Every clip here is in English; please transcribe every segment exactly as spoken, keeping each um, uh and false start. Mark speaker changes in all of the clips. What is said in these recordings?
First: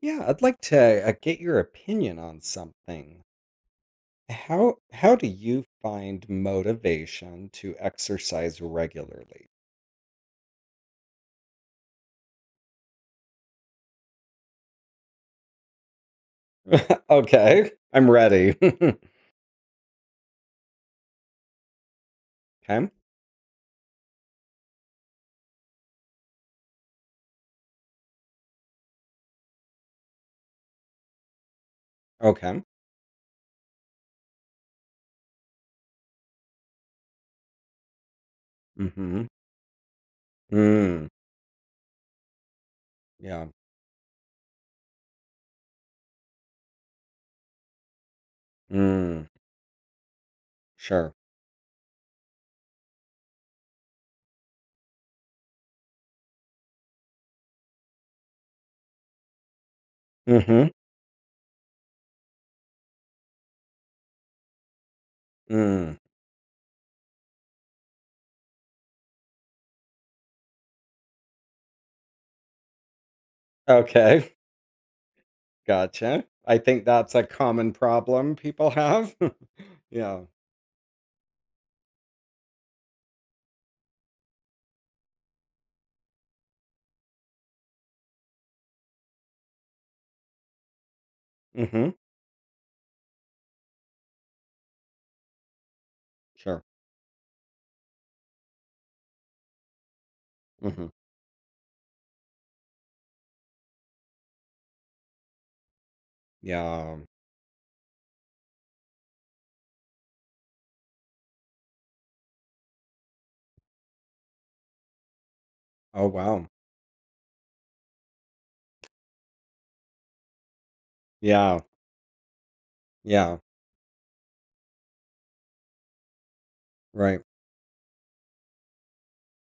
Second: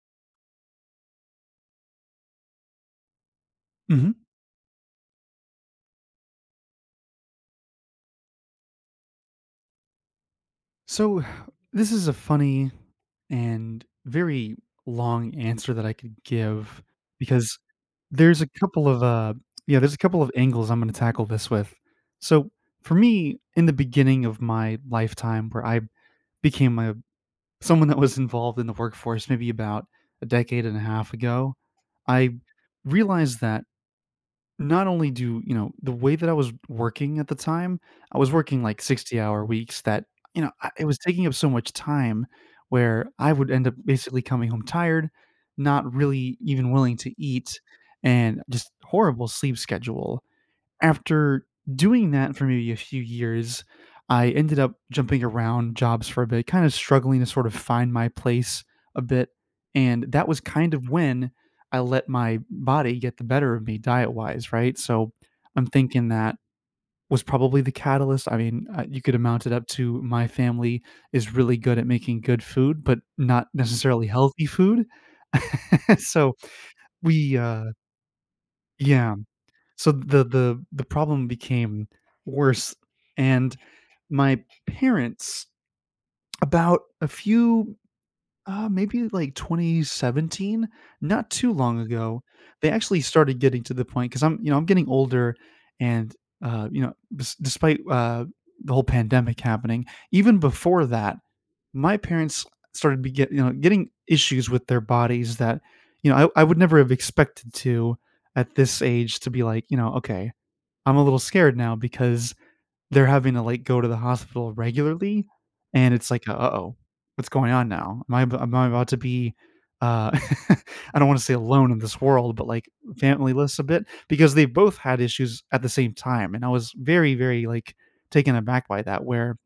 Speaker 1: Yeah, I'd like to uh, get your opinion on something.
Speaker 2: Hmm.
Speaker 1: How how do you find motivation to exercise regularly?
Speaker 2: So this is a funny and very long answer that I could give because
Speaker 1: Okay, I'm
Speaker 2: there's a
Speaker 1: ready.
Speaker 2: couple of uh yeah there's a couple of angles I'm going to tackle this with. So
Speaker 1: Okay.
Speaker 2: for me, in the beginning of my lifetime, where I became a someone that was involved in the workforce, maybe about a decade and a half ago, I
Speaker 1: Okay.
Speaker 2: realized that not only do you know, the way that I was working at the time, I was working, like,
Speaker 1: Mm-hmm.
Speaker 2: sixty-hour weeks that, you know, I it was
Speaker 1: Mm.
Speaker 2: taking up so much time where I
Speaker 1: Yeah.
Speaker 2: would end up basically coming home tired, not really even willing to eat, and just
Speaker 1: Mm.
Speaker 2: horrible sleep schedule.
Speaker 1: Sure.
Speaker 2: After doing that for maybe a few years, I ended up jumping around jobs for a bit, kind of struggling to sort of find my place a bit, and that was
Speaker 1: Mm-hmm.
Speaker 2: kind of when I let my body get the better of me diet-wise, right? So, I'm
Speaker 1: Mm.
Speaker 2: thinking that was probably the catalyst. I mean, uh, you could amount it up to my family is really good at making good food, but not necessarily
Speaker 1: Okay.
Speaker 2: healthy food.
Speaker 1: Gotcha.
Speaker 2: So
Speaker 1: I think that's a
Speaker 2: we, uh
Speaker 1: common problem people
Speaker 2: yeah.
Speaker 1: have.
Speaker 2: So
Speaker 1: Yeah.
Speaker 2: the the the problem became worse, and my parents about a few uh, maybe like twenty seventeen, not too long
Speaker 1: Mm-hmm.
Speaker 2: ago, they actually started getting to the point because I'm you know I'm getting older, and
Speaker 1: Sure.
Speaker 2: uh, you know des- despite uh, the whole pandemic happening, even before
Speaker 1: Mm-hmm.
Speaker 2: that, my parents started be get, you know getting issues with their bodies that you know I, I would never have
Speaker 1: Yeah.
Speaker 2: expected to at this age to be like you know okay, I'm a little scared now because they're having to, like, go to the hospital regularly, and
Speaker 1: Oh,
Speaker 2: it's like,
Speaker 1: wow.
Speaker 2: "Uh-oh, what's going on now? Am I ab am I about to be, uh" I don't wanna say
Speaker 1: Yeah.
Speaker 2: alone in this world, but, like,
Speaker 1: Yeah.
Speaker 2: familyless a bit because they both had issues at the same time, and I was very,
Speaker 1: Right.
Speaker 2: very, like, taken aback by that where,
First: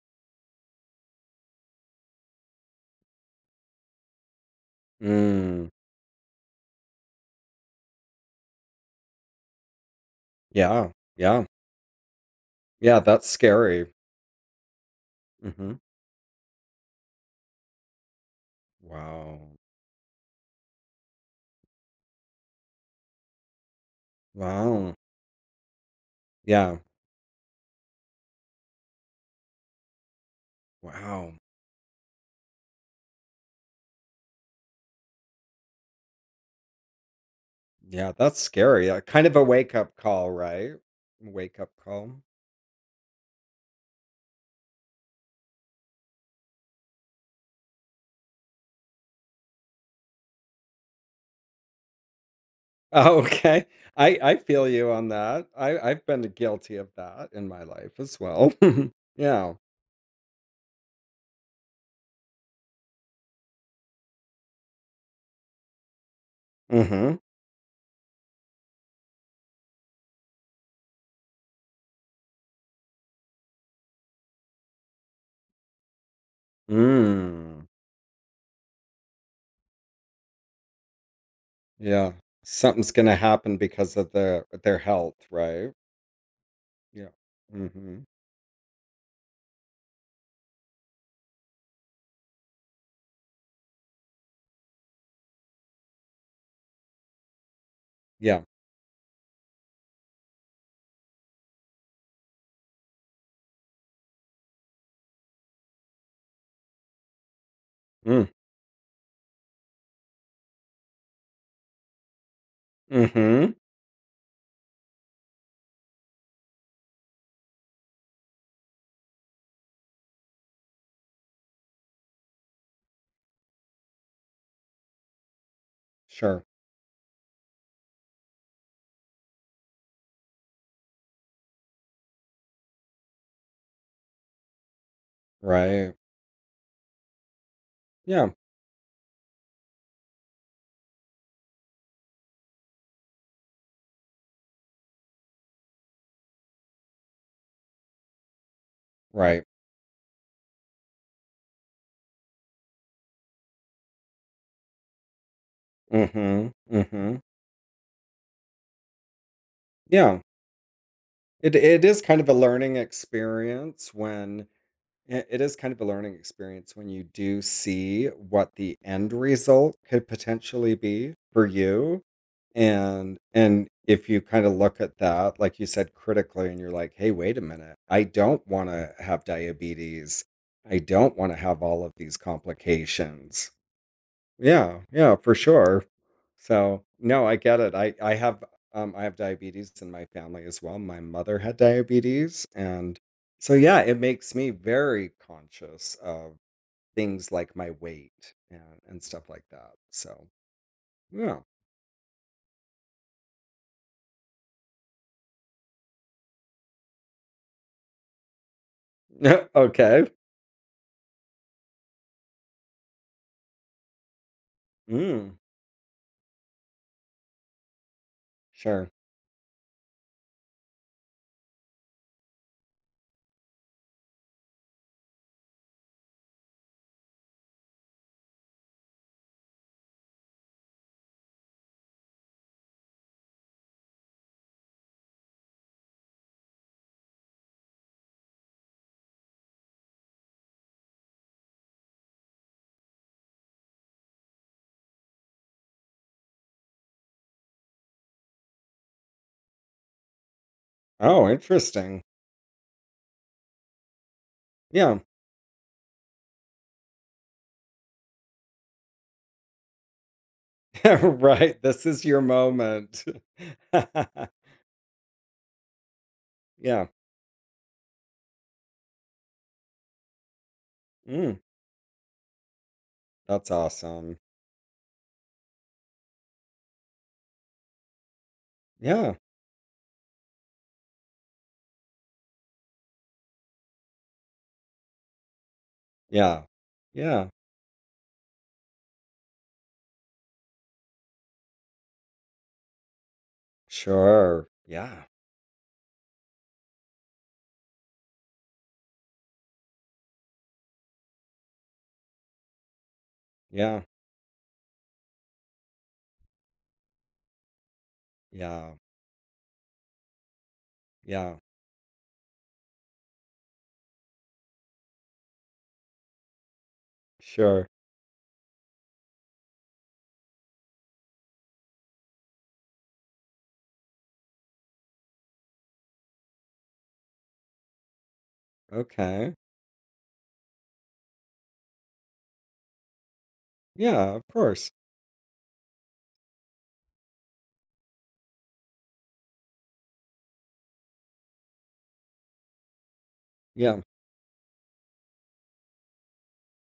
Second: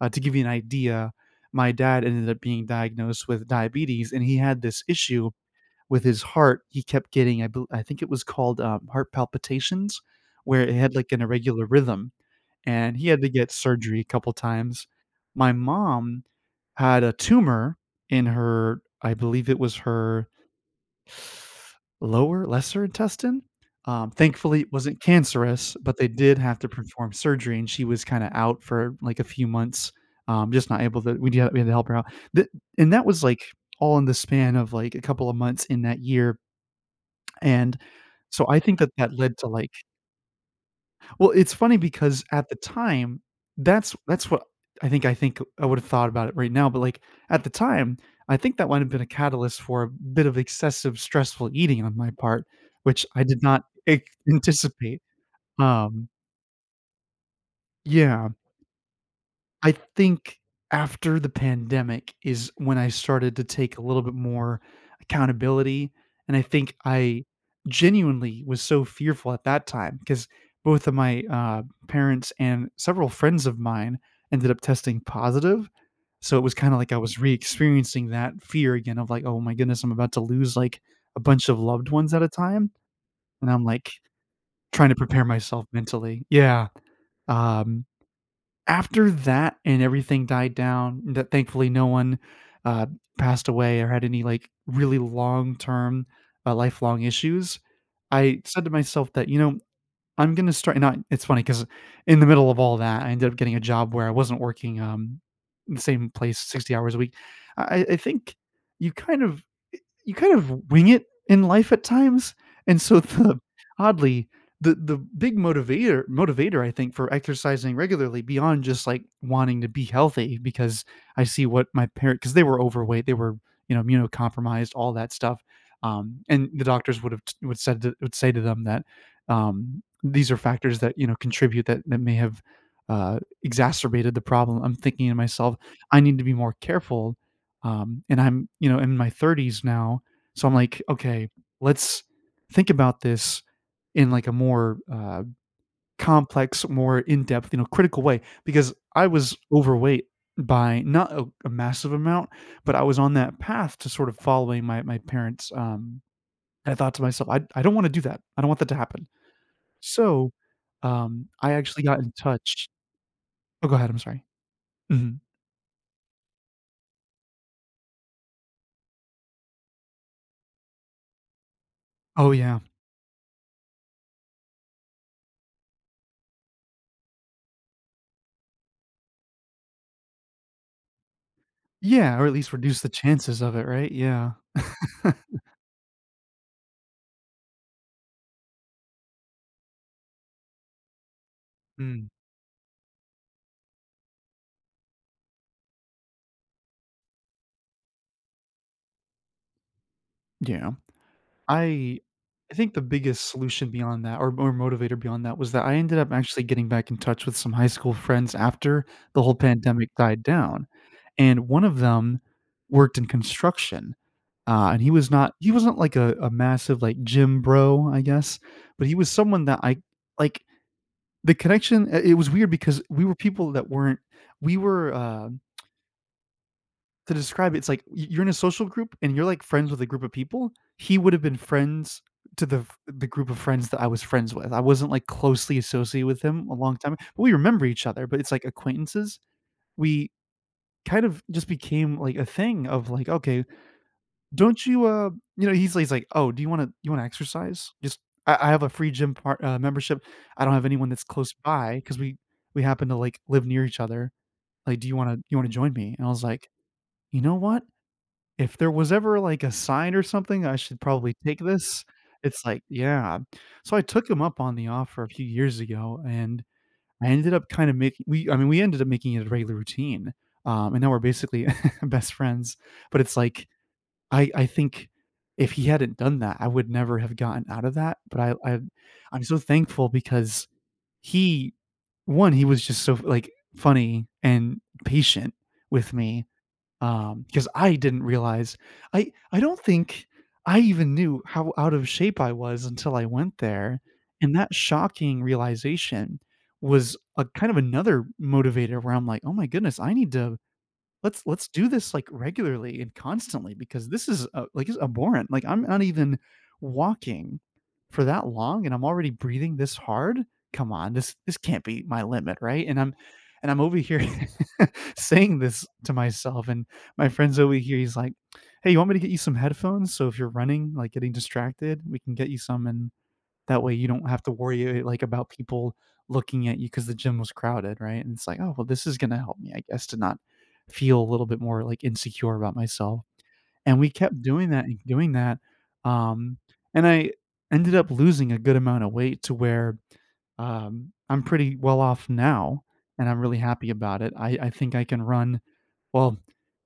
Speaker 2: uh, to give you an idea, my dad ended up being diagnosed with diabetes, and he had this issue
Speaker 1: Mm.
Speaker 2: with his heart. He kept getting, I bel I think it was called, um, heart palpitations, where it
Speaker 1: Yeah,
Speaker 2: had, like, an
Speaker 1: yeah,
Speaker 2: irregular rhythm, and
Speaker 1: yeah,
Speaker 2: he had
Speaker 1: that's
Speaker 2: to get
Speaker 1: scary.
Speaker 2: surgery a couple times. My
Speaker 1: Mhm.
Speaker 2: mom had a tumor in her, I believe it
Speaker 1: Wow.
Speaker 2: was her lower lesser intestine. Um, thankfully, it
Speaker 1: Wow.
Speaker 2: wasn't cancerous, but they did have to
Speaker 1: Yeah,
Speaker 2: perform surgery, and she was kinda out for, like, a few months, um, just not able to we
Speaker 1: wow.
Speaker 2: do we had to help her out. Th And that was, like, all in the span of, like, a couple of months in that year, and
Speaker 1: Yeah, that's
Speaker 2: so I think that
Speaker 1: scary. Uh,
Speaker 2: that
Speaker 1: kind of
Speaker 2: led
Speaker 1: a
Speaker 2: to, like,
Speaker 1: wake-up call, right?
Speaker 2: well, it's
Speaker 1: Wake-up
Speaker 2: funny
Speaker 1: call.
Speaker 2: because at the time, that's that's what I think I think I would've thought about it right now, but, like, at the time, I think that might have been a catalyst for a bit of excessive stressful eating on my part, which
Speaker 1: Oh,
Speaker 2: I did not
Speaker 1: okay.
Speaker 2: ac
Speaker 1: I I feel you
Speaker 2: anticipate.
Speaker 1: on that. I I've
Speaker 2: Um
Speaker 1: been guilty of that in my life as
Speaker 2: Yeah.
Speaker 1: well. Yeah.
Speaker 2: I think after the pandemic is when I started to take a little bit more accountability, and I think
Speaker 1: Mhm.
Speaker 2: I genuinely was so fearful at that time because both of my uh, parents and several friends of mine ended up testing positive. So it was kind of like I was
Speaker 1: Mm.
Speaker 2: re-experiencing that fear again of like, oh my goodness, I'm about to lose like a bunch of loved ones
Speaker 1: Yeah.
Speaker 2: at a time,
Speaker 1: Something's gonna
Speaker 2: and
Speaker 1: happen
Speaker 2: I'm like
Speaker 1: because of their their
Speaker 2: trying to
Speaker 1: health,
Speaker 2: prepare myself
Speaker 1: right?
Speaker 2: mentally. Yeah.
Speaker 1: Yeah.
Speaker 2: Um,
Speaker 1: Mhm.
Speaker 2: after that and everything died down, that thankfully no one, uh, passed away or had any, like, really long-term, uh, lifelong issues, I
Speaker 1: Yeah.
Speaker 2: said to myself that, you know, I'm gonna start, and I it's funny because in the middle of all that, I ended up getting a job where I wasn't working, um, in the same place sixty hours a week. I I
Speaker 1: Mm.
Speaker 2: think you kind of you kind of wing it in life at times. And so the
Speaker 1: Mhm.
Speaker 2: oddly, the the big motivator motivator I think for exercising regularly beyond just like wanting to be healthy because I see what my parent because they were overweight, they were, you know, immunocompromised, all that stuff. Um,
Speaker 1: Sure.
Speaker 2: and the doctors would have would said to, would say to them that um, these are factors that you know contribute that that may have uh, exacerbated the problem. I'm thinking to myself,
Speaker 1: Right.
Speaker 2: I need to be more careful, um, and
Speaker 1: Yeah.
Speaker 2: I'm, you know, in my thirties now, so I'm like, "Okay, let's think about this in, like, a more, uh, complex, more in-depth, you know, critical way," because I was
Speaker 1: Right.
Speaker 2: overweight by not a a massive amount, but I was on that path to sort of following my my parents, um,
Speaker 1: Mhm,
Speaker 2: and I thought to
Speaker 1: mhm.
Speaker 2: myself, "I I don't wanna do that. I don't want that to happen."
Speaker 1: Yeah,
Speaker 2: So, um, I
Speaker 1: it
Speaker 2: actually
Speaker 1: it
Speaker 2: got
Speaker 1: is
Speaker 2: in
Speaker 1: kind of a
Speaker 2: touch.
Speaker 1: learning
Speaker 2: Oh, go ahead,
Speaker 1: experience
Speaker 2: I'm sorry.
Speaker 1: when
Speaker 2: Mhm.
Speaker 1: I it is kind of a learning experience when you do see what the end result could potentially be for you,
Speaker 2: Oh, yeah.
Speaker 1: and and if you kinda look at that, like you said, critically, and you're like, "Hey, wait a minute. I don't wanna have diabetes. I don't wanna have all of these
Speaker 2: Yeah, or at least reduce the chances
Speaker 1: complications."
Speaker 2: of it, right? Yeah.
Speaker 1: Yeah, yeah, for sure. So, no, I get it. I I have um I have diabetes in my family as well. My mother had
Speaker 2: Mm.
Speaker 1: diabetes and so yeah, it makes me very conscious of things like my weight and and stuff like that. So,
Speaker 2: Yeah.
Speaker 1: yeah.
Speaker 2: I I think the biggest solution beyond that or or motivator beyond that was that I ended up actually getting back in touch with some high school friends after the whole pandemic
Speaker 1: Okay.
Speaker 2: died down, and one of them worked in construction, uh, and he was not
Speaker 1: Mm,
Speaker 2: he wasn't like a a massive, like, gym bro, I guess, but
Speaker 1: sure.
Speaker 2: he was someone that I like, the connection, I it was weird because we were people that weren't we were, uh to describe it, it's like y- you're in a social group and you're like friends with a group of people. He would have been friends to the f- the group of friends that I was friends with. I wasn't like closely associated with him a long time. But we remember each other, but it's like acquaintances. We kind of just became like a thing of like, okay, don't you uh you know, he's, he's like, "Oh, do you want to you want to exercise? Just I, I have a free gym part, uh, membership. I don't have anyone that's
Speaker 1: Oh,
Speaker 2: close by because
Speaker 1: interesting.
Speaker 2: we we happen to like live near each other. Like, do you
Speaker 1: Yeah.
Speaker 2: want to you want to join me?" And I was like, you know what? If there was ever, like, a sign or something, I should probably take
Speaker 1: Right.
Speaker 2: this.
Speaker 1: This is your
Speaker 2: It's like
Speaker 1: moment.
Speaker 2: yeah. So I took him up on the offer a few years ago, and
Speaker 1: Yeah.
Speaker 2: I ended up kinda making we I mean, we ended up making it a regular routine, um, and now we're
Speaker 1: Mm,
Speaker 2: basically best friends. But it's like,
Speaker 1: that's awesome.
Speaker 2: I I think if he hadn't done that, I would never have gotten out of that, but I I
Speaker 1: Yeah.
Speaker 2: I'm so thankful because he, one, he was just so, like, funny and patient with me,
Speaker 1: Yeah.
Speaker 2: um,
Speaker 1: Yeah.
Speaker 2: because I didn't realize I I don't think I even knew how out of shape I was until I went there, and
Speaker 1: Sure.
Speaker 2: that
Speaker 1: Yeah.
Speaker 2: shocking realization was a kind of another motivator where I'm like, "Oh my goodness, I need to let's let's do this like regularly and constantly
Speaker 1: Yeah.
Speaker 2: because this is uh, like it's abhorrent. Like I'm not even walking for that long and
Speaker 1: Yeah.
Speaker 2: I'm already breathing this hard. Come on, this this
Speaker 1: Yeah.
Speaker 2: can't be my limit, right? And I'm and I'm over here saying this to myself, and my friend's over
Speaker 1: Sure.
Speaker 2: here. He's like, "Hey, you want me to get you some headphones? So if you're running, like getting distracted, we can get you some, and that way you don't have to worry, like, about people looking at you because the gym was crowded," right? And it's like, "Oh, well, this is gonna
Speaker 1: Okay.
Speaker 2: help me, I guess, to not feel a little bit more, like, insecure about myself." And we
Speaker 1: Yeah,
Speaker 2: kept
Speaker 1: of
Speaker 2: doing that
Speaker 1: course.
Speaker 2: and doing that, um, and I ended up losing a good amount of weight to where, um, I'm pretty well off now, and I'm really happy
Speaker 1: Yeah.
Speaker 2: about it. I I think I can run, well,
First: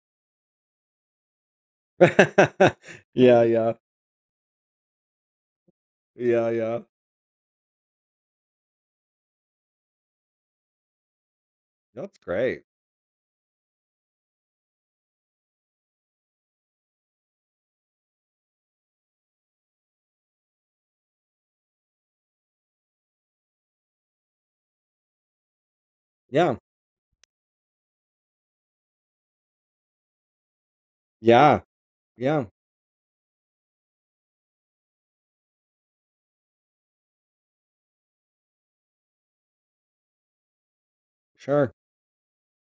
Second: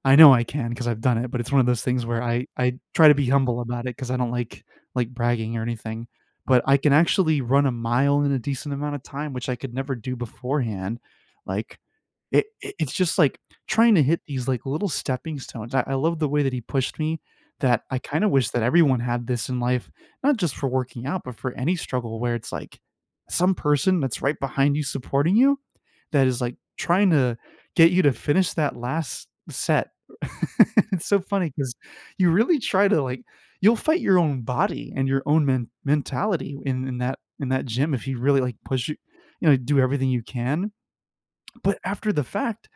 Speaker 2: I know I can because 'cause I've done it, but it's one of those things where I I try to be
Speaker 1: Yeah,
Speaker 2: humble
Speaker 1: yeah.
Speaker 2: about it because I don't like like bragging or anything,
Speaker 1: Yeah,
Speaker 2: but I
Speaker 1: yeah.
Speaker 2: can actually run a mile in a decent amount of time, which I could never do beforehand, like
Speaker 1: That's
Speaker 2: it
Speaker 1: great.
Speaker 2: it it's just, like, trying to hit these, like, little stepping stones. I I love the way that he pushed me that I kinda wish that everyone had this in life, not just for working out, but for any struggle where it's, like, some person that's right behind you supporting you that is, like,
Speaker 1: Yeah.
Speaker 2: trying to get you to finish that last set. It's so funny
Speaker 1: Yeah.
Speaker 2: because you
Speaker 1: Yeah.
Speaker 2: really try to, like, you'll fight your own body and your own men mentality in in that in that gym if you really, like, push you. You know, do everything you can,
Speaker 1: Sure.
Speaker 2: but after the fact,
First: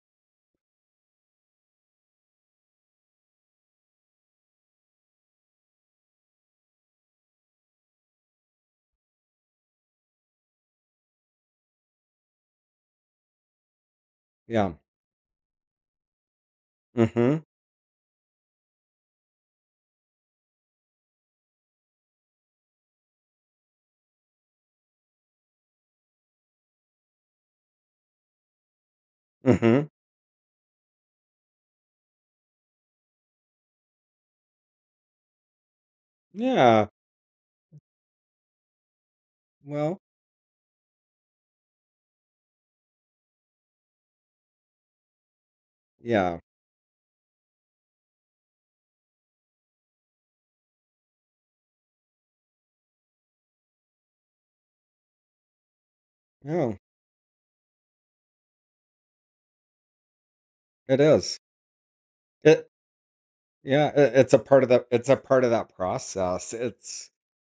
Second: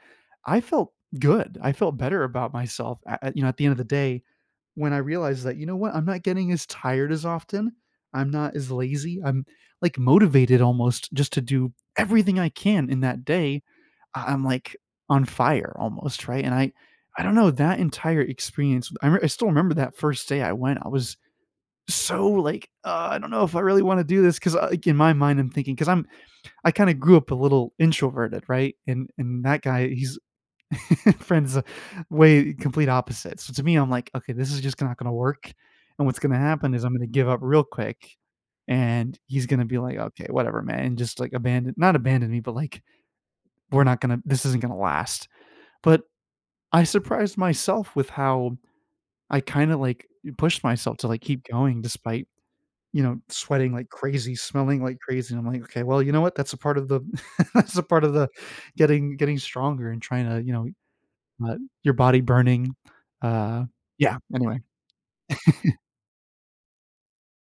Speaker 2: I felt good. I felt better about myself a at you know, at the end of the day when I realized that, you know what? I'm not getting as tired as often. I'm not as lazy. I'm, like, motivated almost just to do everything I can in that day. I I'm,
Speaker 1: Yeah.
Speaker 2: like, on fire almost, right? And I I don't
Speaker 1: Mhm.
Speaker 2: know, that entire experience I re I still remember that first day I went. I was so, like, "Uh, I don't know if I really wanna do this," 'cause, uh, like, in my mind, I'm thinking 'cause I'm I am thinking because i am i kind of grew up a little introverted, right? And and that guy,
Speaker 1: Mhm.
Speaker 2: he's friends uh, way complete opposite. So to me, I'm like, "Okay, this is just not gonna work, and what's gonna happen is
Speaker 1: Yeah.
Speaker 2: I'm gonna give up real quick, and he's gonna be like,
Speaker 1: Well,
Speaker 2: "Okay, whatever, man," and just, like, abandon not abandon me, but, like, "We're not gonna this isn't gonna last." But
Speaker 1: yeah.
Speaker 2: I surprised myself with how I kinda, like, pushed myself to, like, keep going despite, you know, sweating like crazy, smelling like crazy, and I'm like, "Okay, well, you know what? That's a part
Speaker 1: No,
Speaker 2: of the That's a part of the getting getting stronger and trying to, you know,
Speaker 1: it is.
Speaker 2: but your body
Speaker 1: It
Speaker 2: burning, uh
Speaker 1: Yeah, it,
Speaker 2: yeah,
Speaker 1: it's a
Speaker 2: anyway,
Speaker 1: part of the it's a part of that process. It's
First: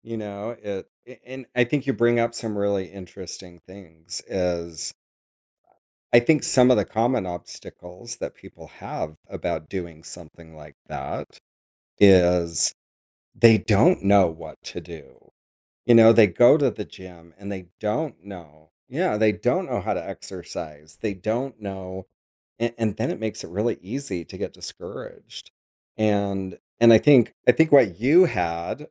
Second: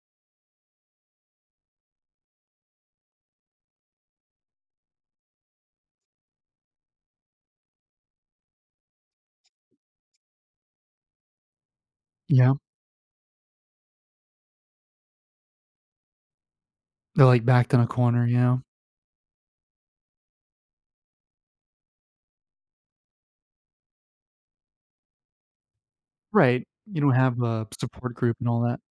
Speaker 1: you know, it a- And I think you bring up some really interesting things is I think some of the common obstacles that people have about doing something like that
Speaker 2: yeah,
Speaker 1: is they don't know what to do. You know, they go to the
Speaker 2: they're,
Speaker 1: gym
Speaker 2: like,
Speaker 1: and they
Speaker 2: backed in a
Speaker 1: don't
Speaker 2: corner, you know?
Speaker 1: know. Yeah, they don't know how to exercise. They don't know and, and then it makes it really easy to get discouraged. And
Speaker 2: Right,
Speaker 1: and I
Speaker 2: you don't
Speaker 1: think
Speaker 2: have
Speaker 1: I
Speaker 2: a
Speaker 1: think what
Speaker 2: support
Speaker 1: you
Speaker 2: group and all that.
Speaker 1: had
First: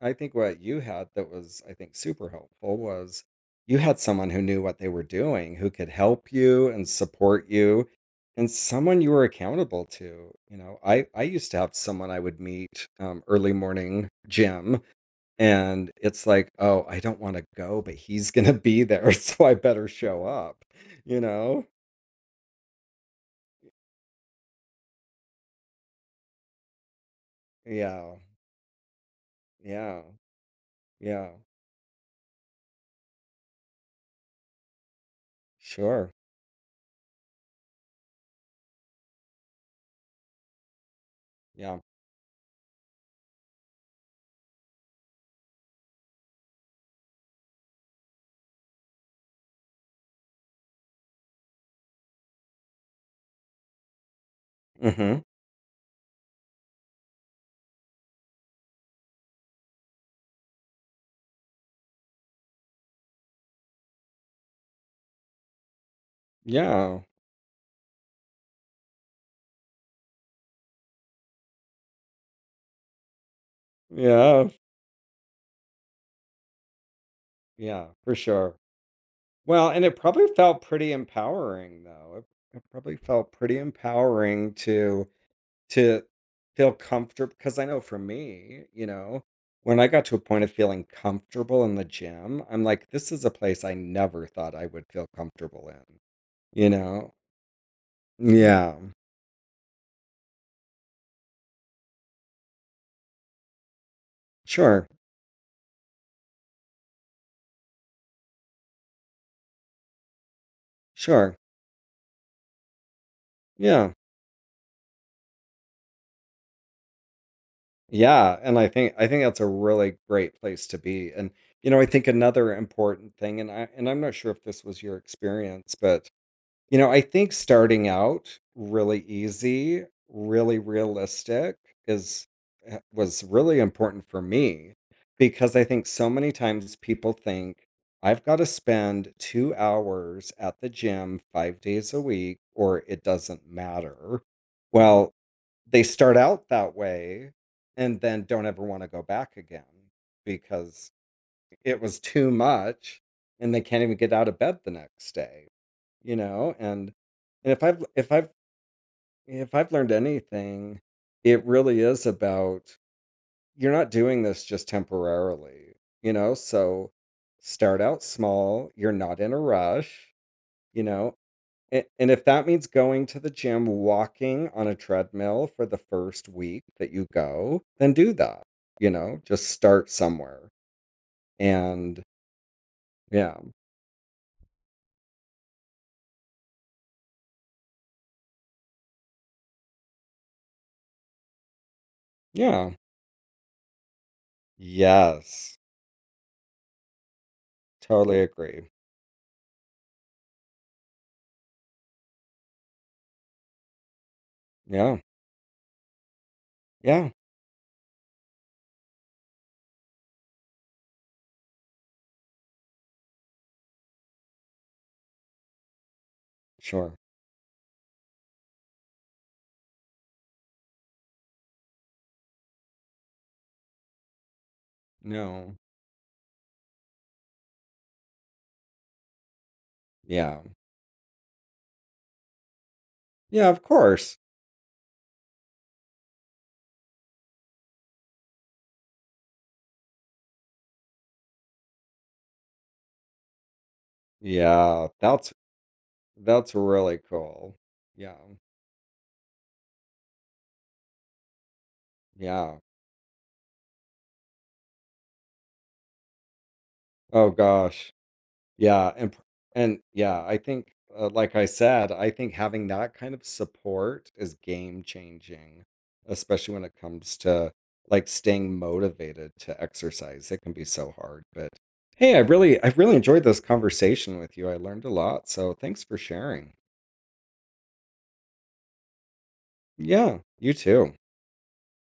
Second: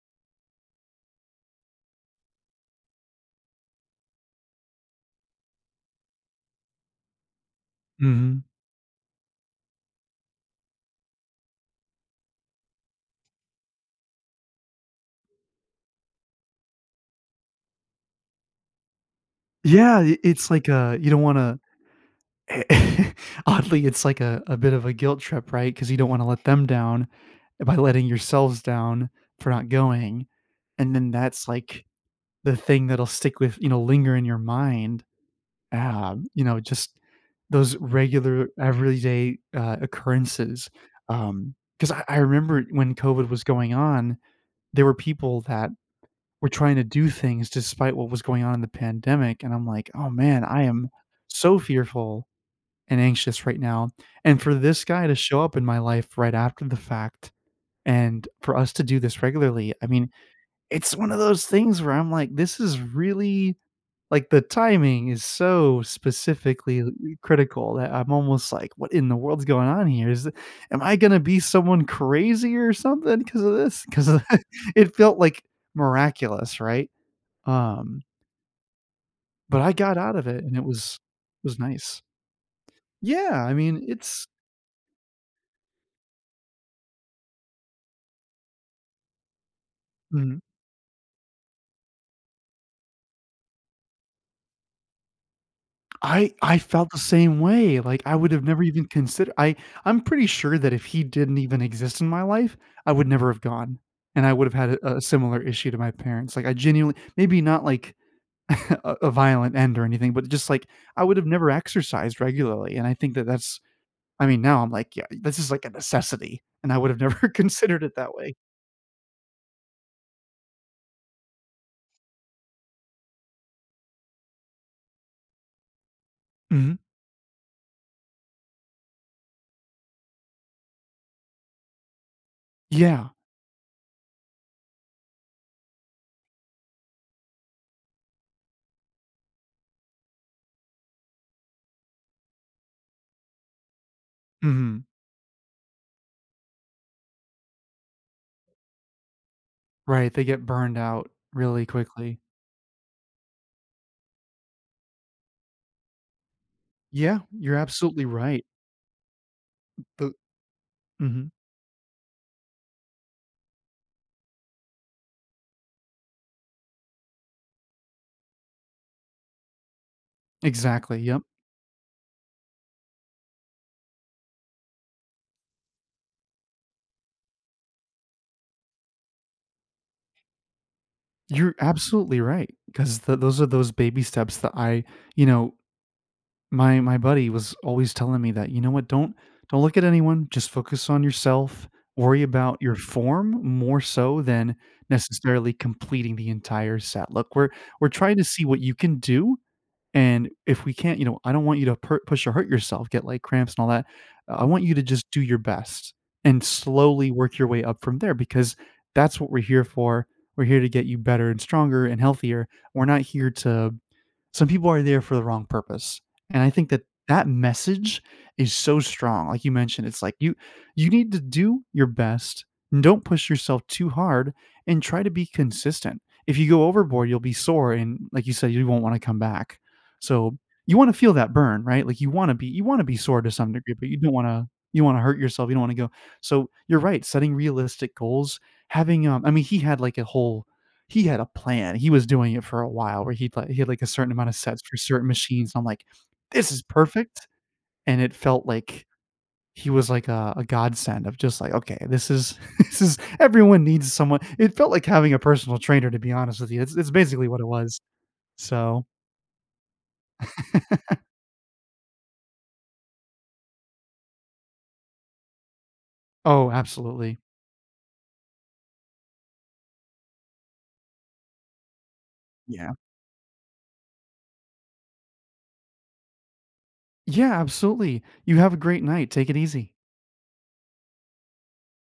Speaker 1: I think what you had that was, I think, super helpful was you had someone who knew what they were doing, who could help you and support you,
Speaker 2: Mhm.
Speaker 1: and someone you were accountable to. You know, I I used to have someone I would meet um, early morning gym, and it's like, oh, I don't want to go, but he's gonna be there, so I better
Speaker 2: Yeah, I
Speaker 1: show
Speaker 2: it's
Speaker 1: up.
Speaker 2: like, a you
Speaker 1: You
Speaker 2: don't wanna
Speaker 1: know?
Speaker 2: oddly, it's like a a bit of a guilt trip, right? Because you don't wanna let them down by letting
Speaker 1: Yeah,
Speaker 2: yourselves down for not
Speaker 1: yeah,
Speaker 2: going, and then
Speaker 1: yeah,
Speaker 2: that's, like, the thing that'll stick with you know, linger in your mind.
Speaker 1: sure,
Speaker 2: Um, you know, just those regular everyday, uh, occurrences,
Speaker 1: yeah,
Speaker 2: because I I remember when COVID was going on, there were people that were trying to do things despite what was going on in the pandemic, and I'm like, "Oh, man, I am so fearful and anxious right now," and for this guy to
Speaker 1: hmm,
Speaker 2: show up in my life right after the fact and for us to do this regularly, I mean, it's one of those things where I'm like, "This is really like, the timing is so specifically
Speaker 1: yeah,
Speaker 2: critical that I'm almost like, "What in the world's going on here? Is am I gonna be someone crazy or something because of this? Because
Speaker 1: yeah,
Speaker 2: it felt, like, miraculous, right?
Speaker 1: yeah,
Speaker 2: Um,
Speaker 1: for sure.
Speaker 2: but
Speaker 1: Well,
Speaker 2: I
Speaker 1: and it
Speaker 2: got out of
Speaker 1: probably
Speaker 2: it, and
Speaker 1: felt
Speaker 2: it
Speaker 1: pretty
Speaker 2: was was
Speaker 1: empowering
Speaker 2: nice.
Speaker 1: though. It, it probably felt
Speaker 2: Yeah, I
Speaker 1: pretty
Speaker 2: mean, it's
Speaker 1: empowering to to feel comfortable because I know for me, you know, when I got to a
Speaker 2: mhm.
Speaker 1: point of feeling comfortable in the gym, I'm like, this is a place I never thought I would feel comfortable in,
Speaker 2: I I
Speaker 1: you
Speaker 2: felt the
Speaker 1: know?
Speaker 2: same way, like, I would have never
Speaker 1: Yeah.
Speaker 2: even considered. I I'm pretty sure that if he didn't even exist in my life, I would never have gone, and I would have had
Speaker 1: Sure.
Speaker 2: a a similar issue to my parents, like, I genuinely maybe not, like, a a violent end or anything, but just, like, I would have
Speaker 1: Sure.
Speaker 2: never exercised regularly, and I think that that's
Speaker 1: Yeah.
Speaker 2: I mean, now I'm like, "Yeah, this is, like, a necessity," and I would have never considered it that way.
Speaker 1: Yeah, and I think I think that's a really great place to be. And you know, I think another important thing and I and I'm not sure if this was your experience, but
Speaker 2: Mhm.
Speaker 1: you know, I think starting out really easy, really realistic is uh,
Speaker 2: Yeah.
Speaker 1: was really important for me because I think so many times people think I've got to spend two hours at the gym five days a week or it doesn't matter.
Speaker 2: Mhm.
Speaker 1: Well, they start out that way and then don't ever want to go back again
Speaker 2: Right, they get burned
Speaker 1: because
Speaker 2: out really
Speaker 1: it was
Speaker 2: quickly.
Speaker 1: too much and they can't even get out of bed the next day. You know, and
Speaker 2: Yeah,
Speaker 1: and
Speaker 2: you're
Speaker 1: if I've
Speaker 2: absolutely
Speaker 1: if I've
Speaker 2: right.
Speaker 1: if I've learned
Speaker 2: The
Speaker 1: anything,
Speaker 2: mhm.
Speaker 1: it really is about you're not doing this just temporarily, you know? So start out small, you're not in a rush, you
Speaker 2: Exactly,
Speaker 1: know?
Speaker 2: yep.
Speaker 1: And, and if that means going to the gym, walking on a treadmill for the first week that you go, then do that, you know? Just start somewhere.
Speaker 2: You're
Speaker 1: And
Speaker 2: absolutely right, 'cause th
Speaker 1: yeah,
Speaker 2: those are those baby steps that I, you know, my my buddy was always telling me that, "You know what? Don't don't look at anyone, just focus on yourself, worry about
Speaker 1: yeah,
Speaker 2: your form more so than necessarily
Speaker 1: yes,
Speaker 2: completing the entire set." Look, we're we're trying
Speaker 1: totally
Speaker 2: to see what
Speaker 1: agree.
Speaker 2: you can do. And if we can't, you know, I don't want you to per push or hurt yourself, get, like, cramps and all that. I want you to
Speaker 1: Yeah,
Speaker 2: just do your best and slowly
Speaker 1: yeah,
Speaker 2: work your way up from there because that's what we're here for. We're here to get you better and stronger and healthier. We're not here to some people are there for the wrong purpose, and I think that
Speaker 1: sure.
Speaker 2: that message is so strong. Like you mentioned, it's like you you need to do your best, and don't push yourself too hard, and try to be
Speaker 1: No.
Speaker 2: consistent. If you go overboard, you'll be sore, and like you said, you won't wanna come back. So,
Speaker 1: Yeah.
Speaker 2: you wanna feel that burn, right? Like, you wanna be you wanna be sore to
Speaker 1: Yeah,
Speaker 2: some
Speaker 1: of
Speaker 2: degree, but you don't
Speaker 1: course.
Speaker 2: wanna you wanna hurt yourself, you don't wanna go so, you're right, setting realistic goals, having, um I mean, he had, like, a whole he had a plan. He was doing it for a while where he'd like he had, like, a certain amount of sets for
Speaker 1: Yeah,
Speaker 2: certain
Speaker 1: that's
Speaker 2: machines, and I'm like, "This
Speaker 1: that's
Speaker 2: is
Speaker 1: really
Speaker 2: perfect,"
Speaker 1: cool.
Speaker 2: and it
Speaker 1: Yeah.
Speaker 2: felt like he was like a a godsend of just like, "Okay, this is
Speaker 1: Yeah.
Speaker 2: this is everyone needs someone" it felt like having a personal trainer, to be honest with you. It's it's basically
Speaker 1: Oh
Speaker 2: what it was.
Speaker 1: gosh.
Speaker 2: So,
Speaker 1: Yeah, and p- and yeah, I think uh, like I said, I think having that kind of support is game changing,
Speaker 2: oh,
Speaker 1: especially when it comes
Speaker 2: absolutely.
Speaker 1: to like staying motivated to exercise. It can be so hard, but hey, I really I
Speaker 2: Yeah.
Speaker 1: really enjoyed this conversation with you. I learned a lot, so thanks for sharing.
Speaker 2: Yeah, absolutely. You have a great night. Take it easy.
Speaker 1: Yeah, you too.